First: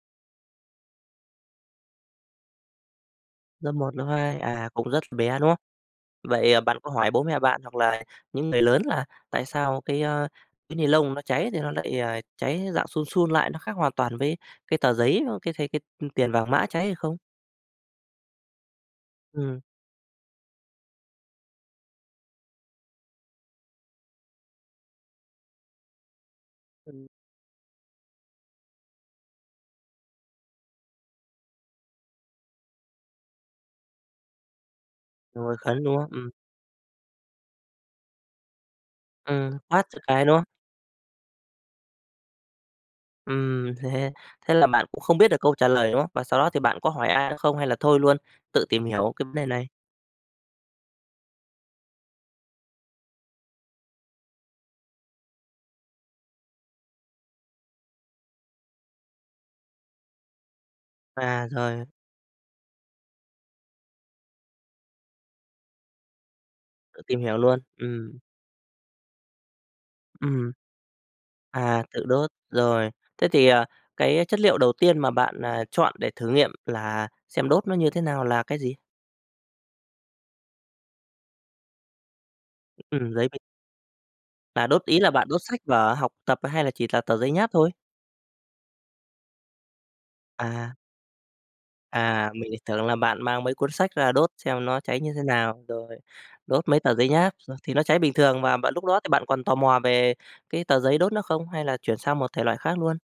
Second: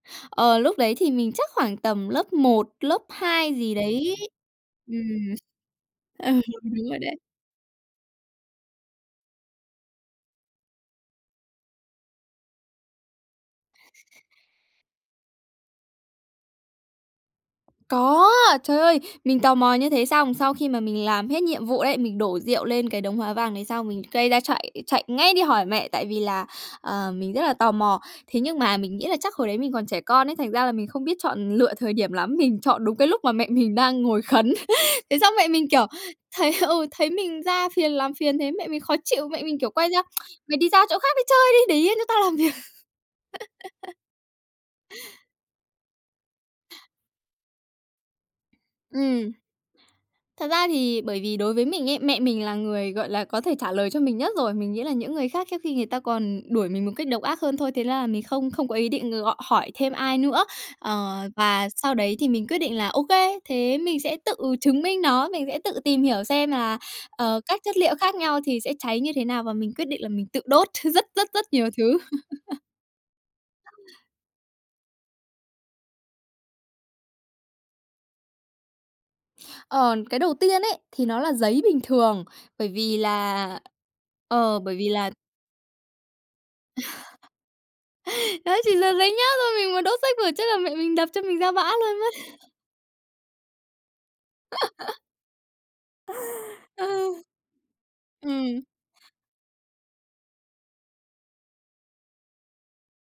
Ờ, lúc đấy thì mình chắc khoảng tầm lớp 1, lớp 2 Lớp gì 1, lớp đấy. 2, à, cũng Ừm. rất bé, đúng không? Ừ, Vậy, à, bạn đúng có rồi hỏi đấy. bố mẹ bạn hoặc là những người lớn là tại sao cái, ờ, cái ni lông nó cháy thì nó lại, ờ, cháy dạng sun sun lại, nó khác hoàn toàn với cái tờ giấy, ờ, cái thấy cái, ư, tiền vàng mã cháy hay không? Có. Trời ơi, mình tò Ừm. mò như thế xong, sau khi mà mình làm hết nhiệm vụ đấy, mình đổ rượu lên cái đống hóa vàng đấy xong mình gây ra, chạy chạy ngay đi hỏi mẹ, tại vì là, à, Ừm. mình rất là tò mò. Thế nhưng mà mình nghĩ là chắc hồi đấy mình còn trẻ con ấy, thành ra là mình không biết chọn lựa thời điểm lắm, mình chọn đúng cái lúc mà mẹ mình đang ngồi khấn. Thế xong mẹ Ngồi mình, khấn, kiểu, đúng không? Ừm. thấy, ừ, thấy mình ra phiền làm phiền thế mẹ mình khó chịu, mẹ Ừm, mình, kiểu, tát quay cho ra cái, đúng không? "Mày đi ra chỗ khác đi chơi đi, để yên cho tao làm việc". Ừm, thế thế là bạn cũng không biết được câu trả lời, đúng không? Và sau đó thì bạn có hỏi ai nữa không hay là thôi luôn, tự tìm hiểu cái Ừm. vấn đề này? Thật ra thì bởi vì đối với mình ấy, mẹ mình là người, gọi là, có thể trả lời cho mình nhất rồi. Mình nghĩ là những người khác trước khi người ta còn đuổi mình một cách độc ác hơn thôi. Thế ra là mình không không có ý định gọi hỏi thêm ai nữa. Ờ, À, và rồi. sau đấy thì mình quyết định là ô kê, thế mình sẽ tự chứng minh nó, mình sẽ tự tìm hiểu xem là, Tự tìm hiểu ờ, luôn. các chất liệu Ừm. khác nhau thì sẽ cháy như thế nào và mình quyết định là mình tự Ừm. đốt rất, rất, rất nhiều À, thứ. tự đốt. Rồi, thế thì, à, cái chất liệu đầu tiên mà bạn, à, chọn để thử nghiệm là xem đốt nó như thế nào là cái gì? Ờ, cái đầu tiên ấy thì nó là giấy bình thường, bởi vì Ừm, giấy bịch. là ờ, Là bởi đốt vì ý là là bạn đốt sách vở học tập hay là chỉ là tờ giấy nháp thôi? Đó chỉ tờ giấy nháp thôi mình mà đốt sách vở chắc là À. mẹ mình đập cho mình ra bã luôn mất. À, mình lại tưởng là bạn mang mấy cuốn sách ra đốt xem nó cháy như thế nào. Rồi, đốt mấy tờ giấy Ừ. nháp, ờ, thì nó cháy bình thường mà, Ừm. bạn lúc đó thì bạn còn tò mò về cái tờ giấy đốt nó không hay là chuyển sang một thể loại khác luôn?